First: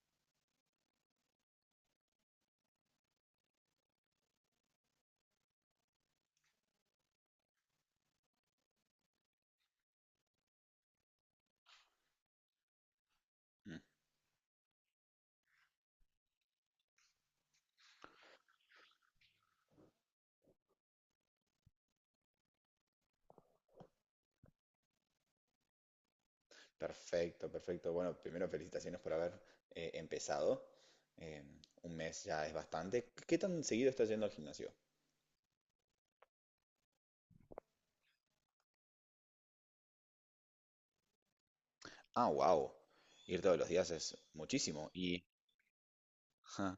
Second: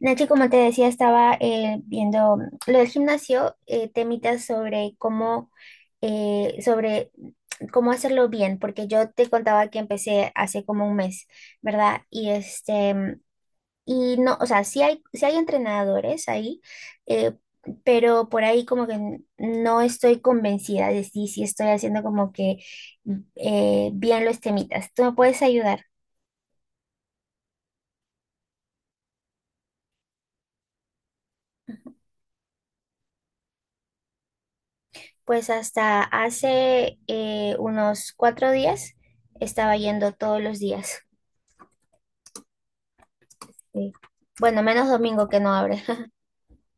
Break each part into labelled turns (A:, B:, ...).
A: Nachi, como te decía, estaba viendo lo del gimnasio, temitas sobre eh, sobre cómo hacerlo bien, porque yo te contaba que empecé hace como un mes, ¿verdad?
B: Mm,
A: Y no, o sea, sí hay entrenadores ahí, eh, pero por ahí como que no estoy convencida de si estoy haciendo como que bien los temitas. ¿Tú me puedes ayudar?
B: Perfecto, perfecto. Bueno, primero felicitaciones por haber empezado. Eh, un mes ya es bastante. ¿Qué tan seguido estás yendo al gimnasio?
A: Pues hasta hace unos 4 días estaba yendo todos los días.
B: Ah, wow. Ir todos los días
A: Sí.
B: es
A: Bueno, menos
B: muchísimo.
A: domingo que no abre.
B: Ja,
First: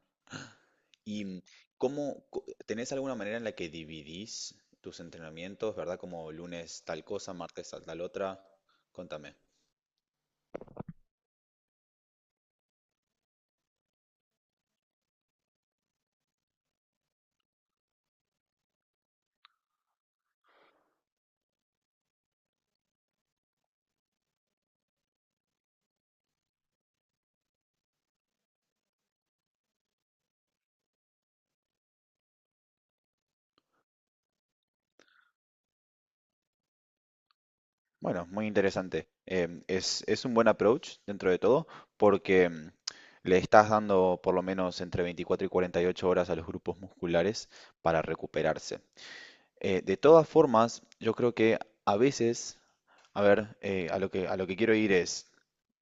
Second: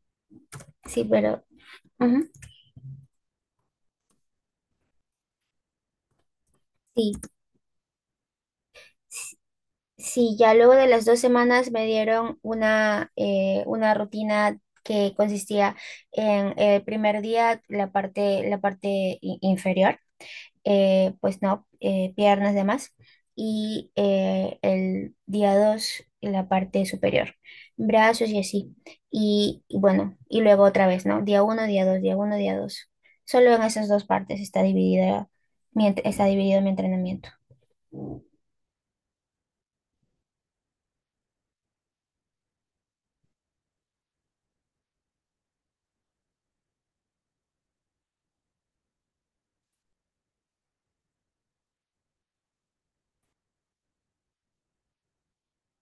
A: Sí,
B: y mm,
A: pero
B: ¿Cómo
A: ujú,
B: tenés alguna manera en la que dividís tus entrenamientos? ¿Verdad? Como lunes tal
A: sí,
B: cosa, martes tal, tal otra. Contame.
A: sí, ya luego de las 2 semanas me dieron una rutina que consistía en el primer día la parte inferior, pues no, piernas, demás, y el día 2 la parte superior, brazos y así. Y bueno, y luego otra vez, ¿no? Día uno, día dos, día uno, día dos. Solo en esas dos partes está dividida está dividido mi entrenamiento.
B: Bueno, muy interesante. Es un buen approach dentro de todo porque le estás dando por lo menos entre 24 y 48 horas a los grupos musculares para recuperarse. De todas formas, yo creo que a veces, a ver, a lo que quiero ir es,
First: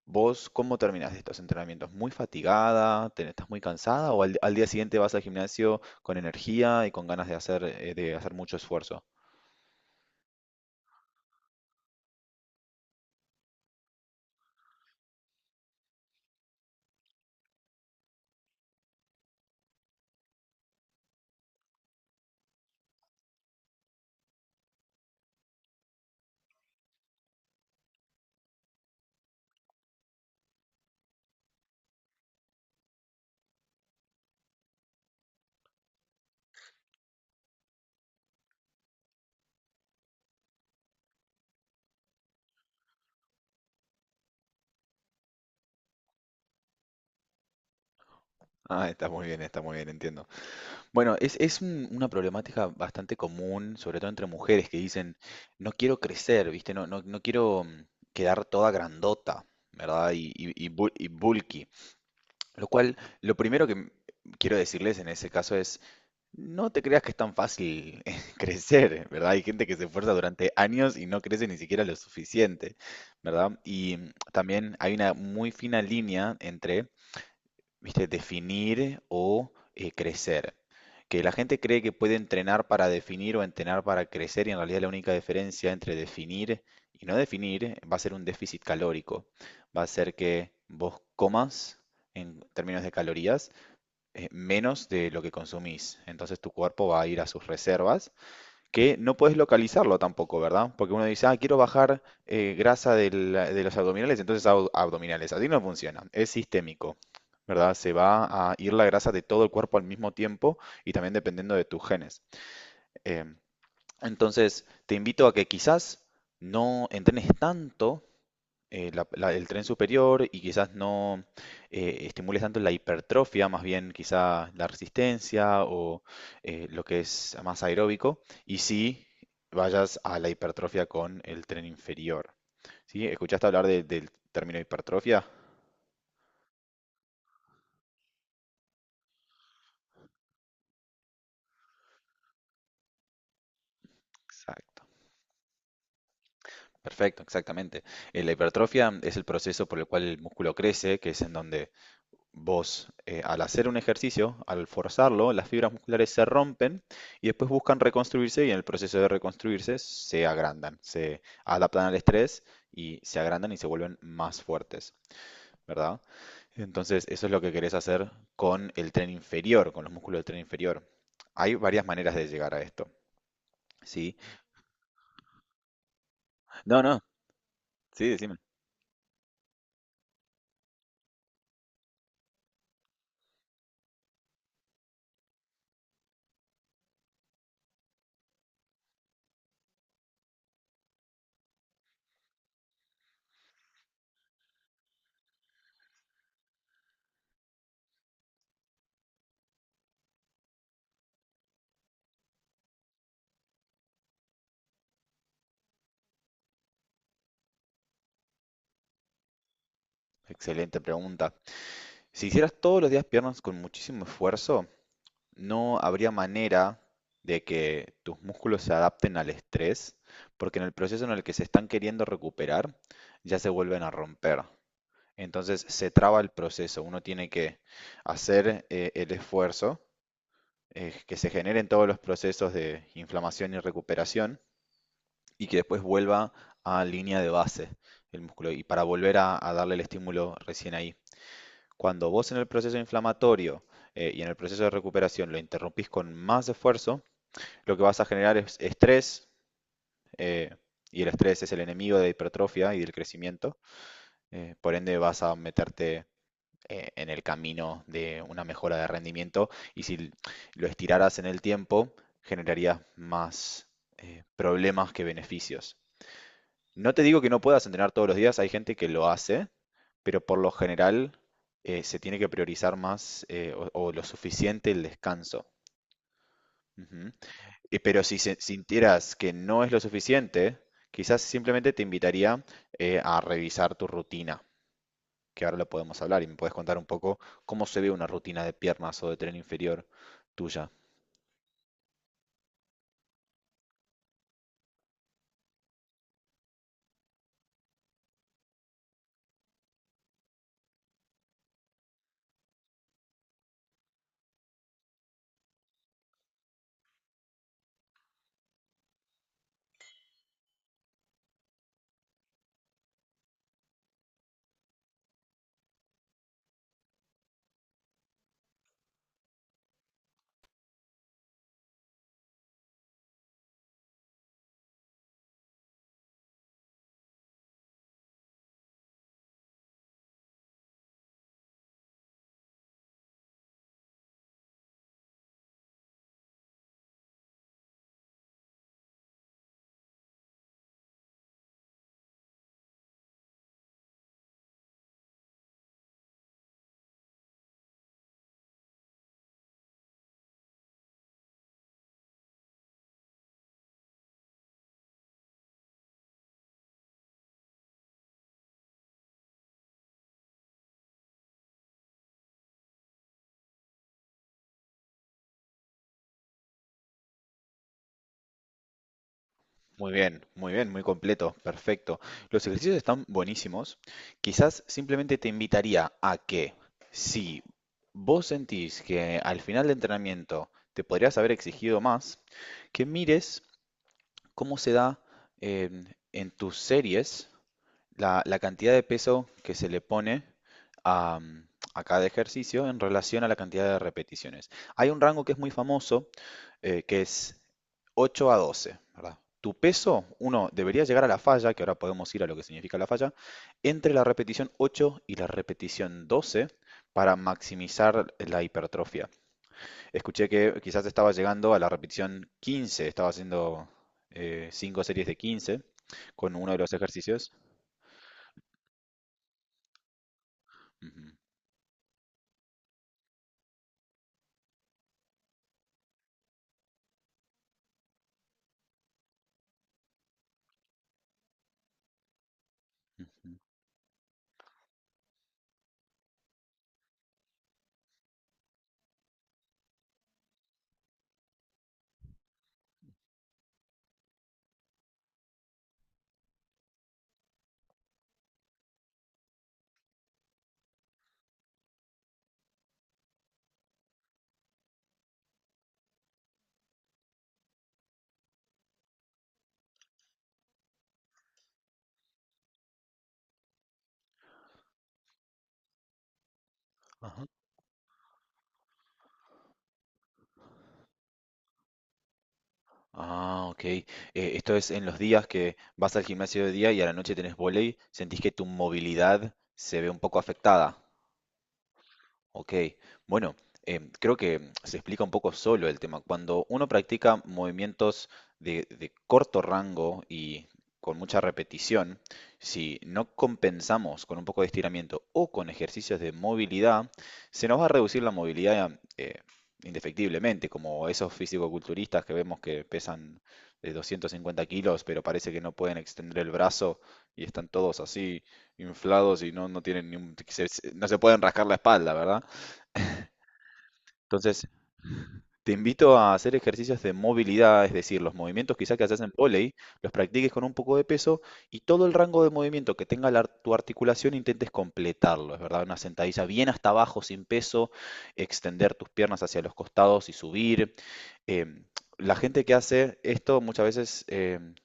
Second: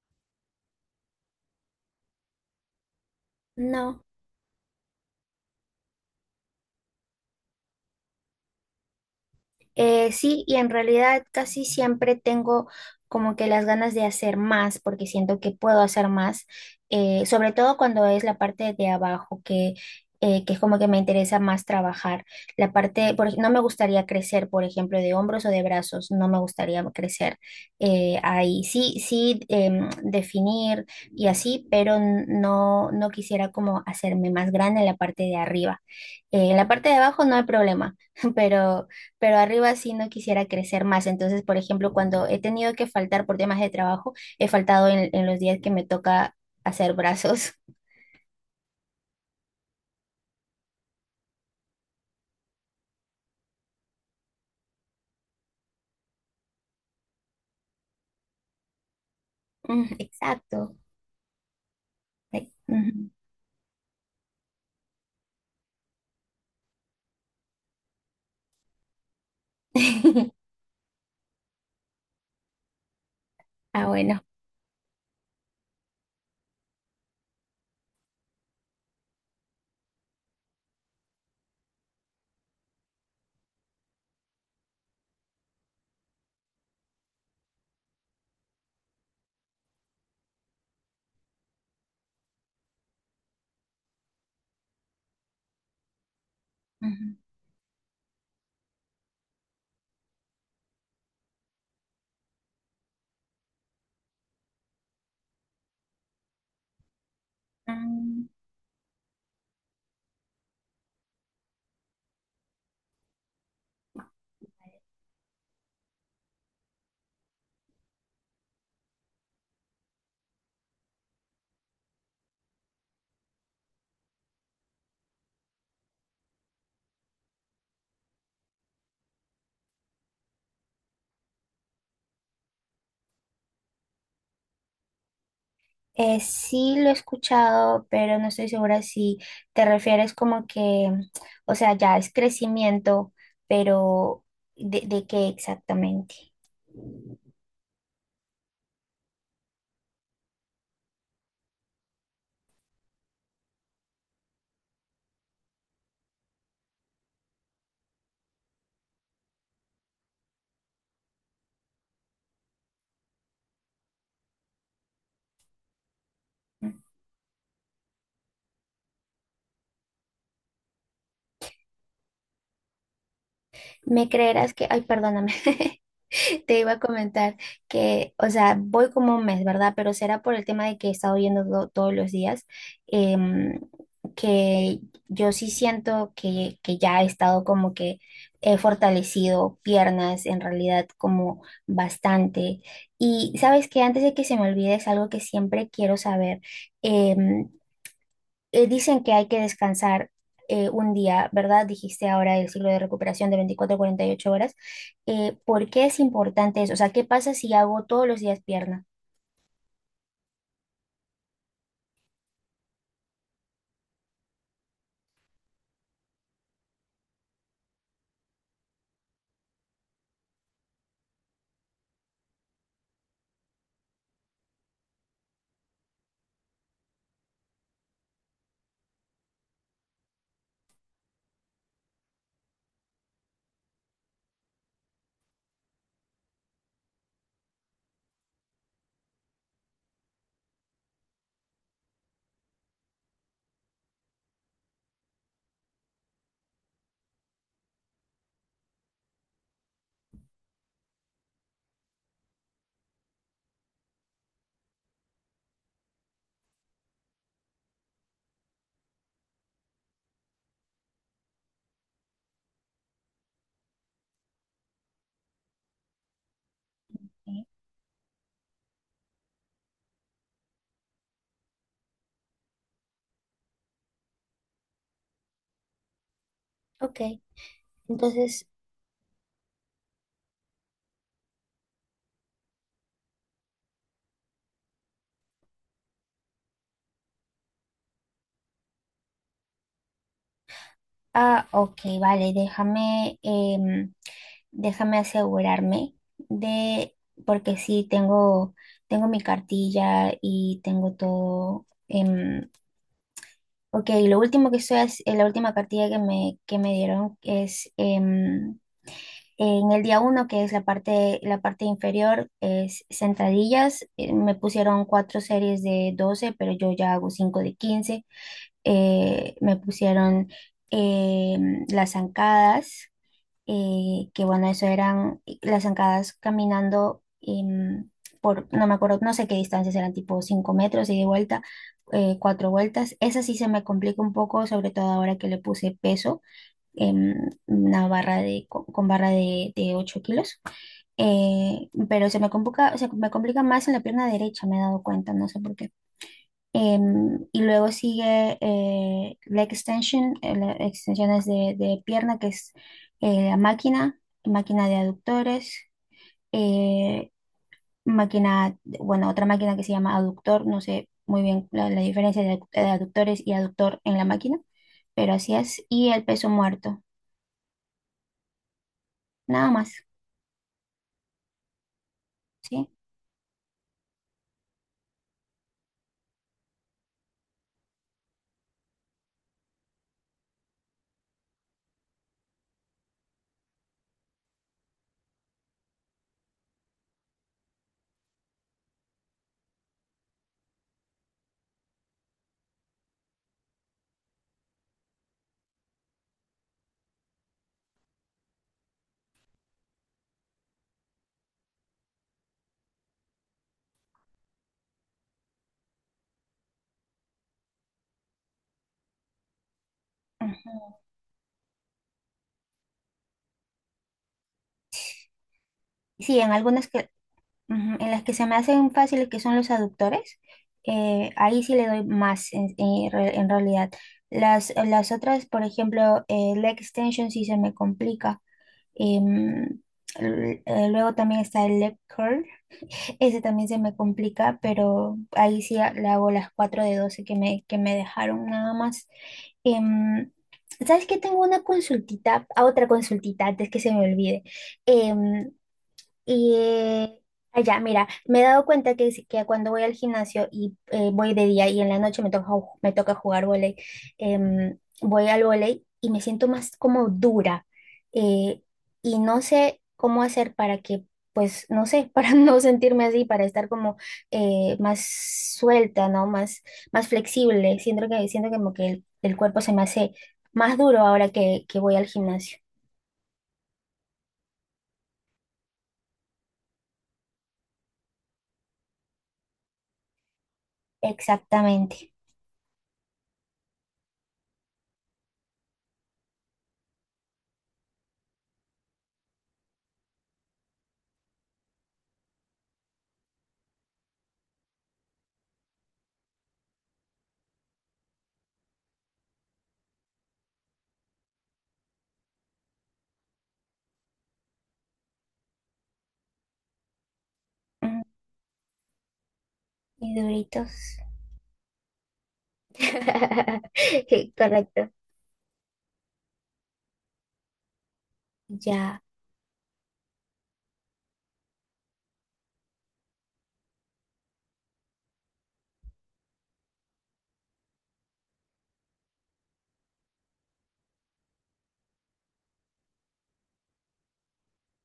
B: ¿vos cómo terminás estos entrenamientos? ¿Muy fatigada? ¿Estás muy
A: No.
B: cansada? ¿O al, al día siguiente vas al gimnasio con energía y con ganas de hacer mucho esfuerzo?
A: Sí, y en realidad casi siempre tengo como que las ganas de hacer más, porque siento que puedo hacer más, sobre todo cuando es la parte de abajo, que es como que me interesa más trabajar. La parte, por ej- No me gustaría crecer, por ejemplo, de hombros o de brazos, no me gustaría crecer ahí. Sí, sí, definir y así, pero no, no quisiera como hacerme más grande en la parte de arriba. En la parte de abajo no hay problema, pero pero arriba sí no quisiera crecer más. Entonces, por ejemplo, cuando he tenido que faltar por temas de trabajo, he faltado en los días que me toca hacer brazos.
B: Ah, está muy bien, entiendo. Bueno, es una problemática bastante común, sobre todo entre mujeres, que dicen, no quiero crecer, ¿viste? No, no, no quiero quedar toda grandota,
A: Mm,
B: ¿verdad? Y
A: exacto.
B: y bulky.
A: Ay,
B: Lo cual,
A: ujú.
B: lo primero que quiero decirles en ese caso es, no te creas que es tan fácil crecer, ¿verdad? Hay gente que se esfuerza durante años y no crece ni siquiera lo suficiente, ¿verdad?
A: Ah,
B: Y
A: bueno.
B: también hay una muy fina línea entre, ¿viste? Definir o crecer. Que la gente cree que puede entrenar para definir o entrenar para crecer y en realidad la única diferencia entre definir y no definir va a ser un déficit calórico. Va a ser que vos comas en términos de calorías menos de lo que consumís. Entonces tu cuerpo va a
A: Ujú.
B: ir a sus reservas que no puedes localizarlo tampoco, ¿verdad? Porque uno dice, ah, quiero bajar grasa de los abdominales, entonces hago abdominales. Así no funciona, es sistémico, ¿verdad? Se
A: Mm,
B: va a ir la grasa de todo el cuerpo al mismo tiempo y también dependiendo de tus genes. Em, entonces, te invito a que quizás no entrenes tanto el tren superior y quizás no estimules tanto la hipertrofia, más bien quizá la resistencia o lo que es más aeróbico, y si vayas a la hipertrofia con el tren inferior. ¿Sí? ¿Escuchaste hablar del término hipertrofia?
A: sí lo he escuchado, pero no estoy segura si te refieres como que, o sea, ya es crecimiento, pero
B: Exacto,
A: de qué exactamente?
B: perfecto, exactamente. La hipertrofia es el proceso por el cual el músculo crece, que es en donde vos, al hacer un ejercicio, al forzarlo, las fibras musculares se rompen y después buscan reconstruirse y en el proceso de reconstruirse se agrandan, se adaptan al estrés y se agrandan y se vuelven más fuertes, ¿verdad? Entonces, eso es lo que querés hacer con el tren inferior, con los músculos del tren inferior. Hay varias maneras de llegar a esto,
A: ¿Me
B: ¿sí?
A: creerás que, ay, perdóname? Te iba a
B: No, no,
A: comentar
B: sí,
A: que, o
B: decime.
A: sea, voy como un mes, ¿verdad? Pero será por el tema de que he estado yendo todos los días, em, que yo sí siento que ya he estado como que he fortalecido piernas, en realidad como bastante. Y sabes que antes de que se me olvide es algo que siempre quiero saber. em, Dicen que hay que descansar un día, ¿verdad? Dijiste ahora el ciclo de recuperación de 24 a 48 horas. ¿Por qué es importante eso? O sea, ¿qué pasa si hago todos los días pierna?
B: Excelente pregunta. Si hicieras todos los días piernas con muchísimo esfuerzo, no habría manera de que tus músculos se adapten al estrés, porque en el proceso en el que se están queriendo recuperar, ya se vuelven a romper. Entonces se traba el proceso. Uno tiene que hacer el esfuerzo, que se generen todos los procesos de inflamación y recuperación y que después vuelva a línea de base el músculo y para volver a darle el estímulo recién ahí. Cuando vos en el proceso inflamatorio y en el proceso de recuperación lo interrumpís con más esfuerzo, lo que vas a generar es estrés, eh, y el estrés es el enemigo de la hipertrofia y del crecimiento. Por ende, vas a meterte en el camino de una mejora de rendimiento y si lo estiraras en el tiempo, generarías más problemas que beneficios. No te digo que no
A: ¿Eh?
B: puedas entrenar todos los días, hay gente que lo hace, pero por lo general se tiene que priorizar más o lo suficiente el descanso.
A: Ok,
B: Ujú. Y- Pero si
A: entonces,
B: sintieras que no es lo suficiente, quizás simplemente te invitaría a revisar tu rutina, que ahora lo podemos hablar y me puedes contar un poco cómo se ve una rutina de piernas o de tren inferior tuya.
A: ok, vale, déjame asegurarme de, porque sí, tengo mi cartilla y tengo todo. Ok, lo último que estoy, la última cartilla que que me dieron es... en el día uno, que es la parte inferior, es sentadillas. Me pusieron cuatro series de 12, pero yo ya hago cinco de 15. Me pusieron eh, las zancadas, que bueno, eso eran las zancadas caminando, por, no me acuerdo, no sé qué distancias eran, tipo 5 metros y de vuelta, cuatro vueltas. Esa sí se me complica un poco, sobre todo ahora que le puse peso, em, una barra de, con barra de 8 kilos, pero se me complica más en la pierna derecha, me he dado cuenta, no sé por qué. Y luego sigue leg extension, la extensión de pierna, que es la máquina, máquina de aductores, eh, máquina, bueno, otra máquina que se llama aductor, no sé muy bien la, la diferencia de aductores y aductor en la máquina, pero así es, y el peso muerto, nada más.
B: Muy bien, muy bien, muy completo, perfecto. Los
A: ¿Sí?
B: ejercicios están buenísimos. Quizás simplemente te invitaría a que si vos sentís que al final del entrenamiento te podrías haber exigido más, que mires cómo se da em, en tus series la, la cantidad de peso que se le pone a, a cada ejercicio en relación a la cantidad de repeticiones. Hay un rango que es muy famoso, que es 8 a doce, ¿verdad? Tu peso, uno, debería llegar a la falla, que ahora podemos ir a lo que significa la falla, entre la repetición 8 y la repetición 12 para maximizar la hipertrofia. Escuché que
A: Ujú.
B: quizás estaba llegando a la repetición quince, estaba haciendo 5 series de 15
A: Sí, en
B: con uno de
A: algunas
B: los
A: que,
B: ejercicios.
A: ujú, en las que se me hacen fáciles, que son los aductores,
B: Ujú.
A: ahí sí le doy más en, en realidad. Las otras, por ejemplo, leg extension sí se me complica. Em, Luego también está el leg curl, ese
B: Ujú,
A: también se me complica, pero ahí sí le hago las 4 de 12 que que me dejaron, nada más. Em, ¿Sabes qué? Tengo una consultita, a otra consultita antes que se me olvide. Em, Y eh, Allá, mira, me he dado cuenta que, que cuando voy al gimnasio y voy de día y en la noche me toca, me toca jugar vóley, voy al vóley y me siento más como dura. eh, y no sé cómo hacer para que, pues, no sé, para no sentirme así, para estar como más suelta, ¿no? Más, más
B: ajá.
A: flexible. Siento que, siento como que el cuerpo se me hace más duro ahora que voy al gimnasio.
B: Ah, ok. Esto es en los días que vas al gimnasio de día y a la noche tenés vóley, ¿sentís que tu movilidad se ve un poco afectada?
A: Exactamente.
B: Ok, bueno, creo que se explica un poco solo el tema. Cuando uno practica movimientos de corto rango y con mucha repetición, si no compensamos con un poco de estiramiento o con ejercicios de movilidad, se nos va a reducir la movilidad indefectiblemente, como esos fisicoculturistas que vemos que pesan de 250 kilos, pero parece que no pueden extender el brazo y están todos
A: Mm,
B: así inflados y no, no tienen
A: y
B: ni un-
A: duritos.
B: no se pueden rascar la espalda, ¿verdad? Entonces,
A: Correcto.
B: te invito a hacer ejercicios de movilidad, es decir, los movimientos quizá
A: Ya.
B: que haces en vóley, los practiques con un poco de peso y todo el rango de movimiento que tenga la tu articulación intentes completarlo, es verdad, una sentadilla bien hasta abajo sin peso, extender tus piernas hacia los costados y subir. Em, la gente que hace esto muchas veces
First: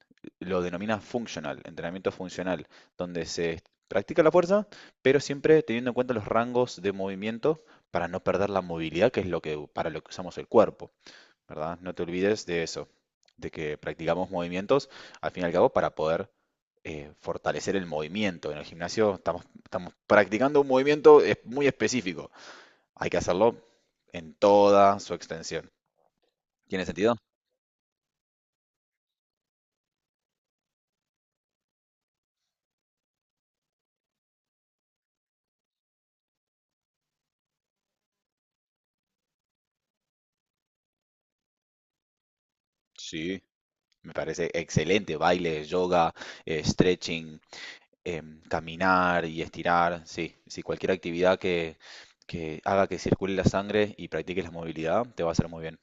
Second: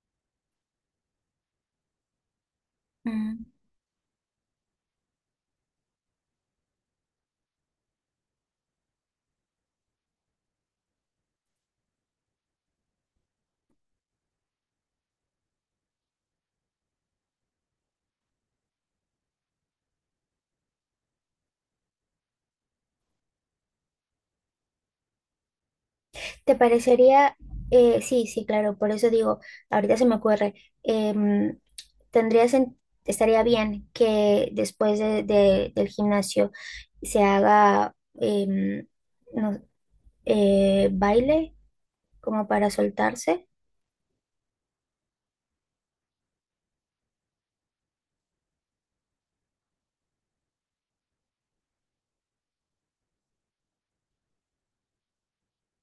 B: lo denomina functional, entrenamiento funcional, donde
A: Mm.
B: se practica la fuerza, pero siempre teniendo en cuenta los rangos de movimiento para no perder la movilidad, que es lo que, para lo que usamos el cuerpo, ¿verdad? No te olvides de eso, de que practicamos movimientos al fin y al cabo para poder fortalecer el movimiento. En el gimnasio estamos, estamos practicando un movimiento muy específico. Hay que hacerlo en toda su extensión.
A: ¿Te
B: ¿Tiene sentido?
A: parecería? Sí, sí, claro. Por eso digo, ahorita se me ocurre. em, Tendría estaría bien que después del gimnasio se haga, em, no- baile como para
B: Sí,
A: soltarse.
B: me parece excelente. Baile, yoga, stretching, caminar y estirar, sí, sí, cualquier actividad que haga que circule la sangre y practiques la movilidad te va a hacer muy bien.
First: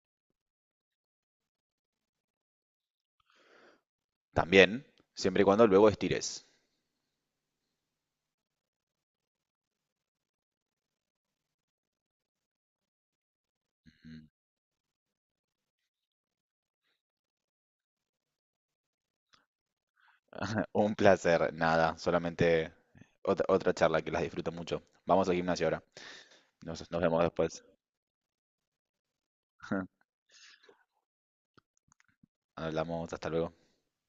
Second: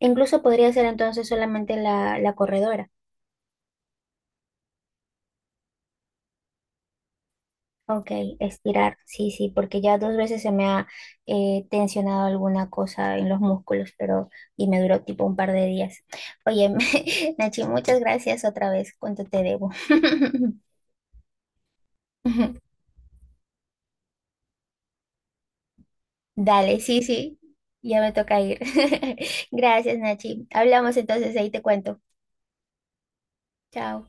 A: Incluso podría ser entonces solamente la corredora.
B: También, siempre y cuando luego estires.
A: Ok, estirar, sí, sí, porque ya dos veces se me ha tensionado alguna cosa en los músculos, pero y me duró tipo un par de días. Oye, Nachi, muchas gracias otra vez, ¿cuánto te debo?
B: Un placer, nada, solamente otra, otra charla que las disfruto mucho. Vamos al gimnasio ahora.
A: Dale,
B: Nos, nos
A: sí,
B: vemos
A: sí,
B: después.
A: ya me toca ir. Gracias, Nachi. Hablamos entonces, ahí te cuento.
B: Hablamos, hasta luego.
A: Chao.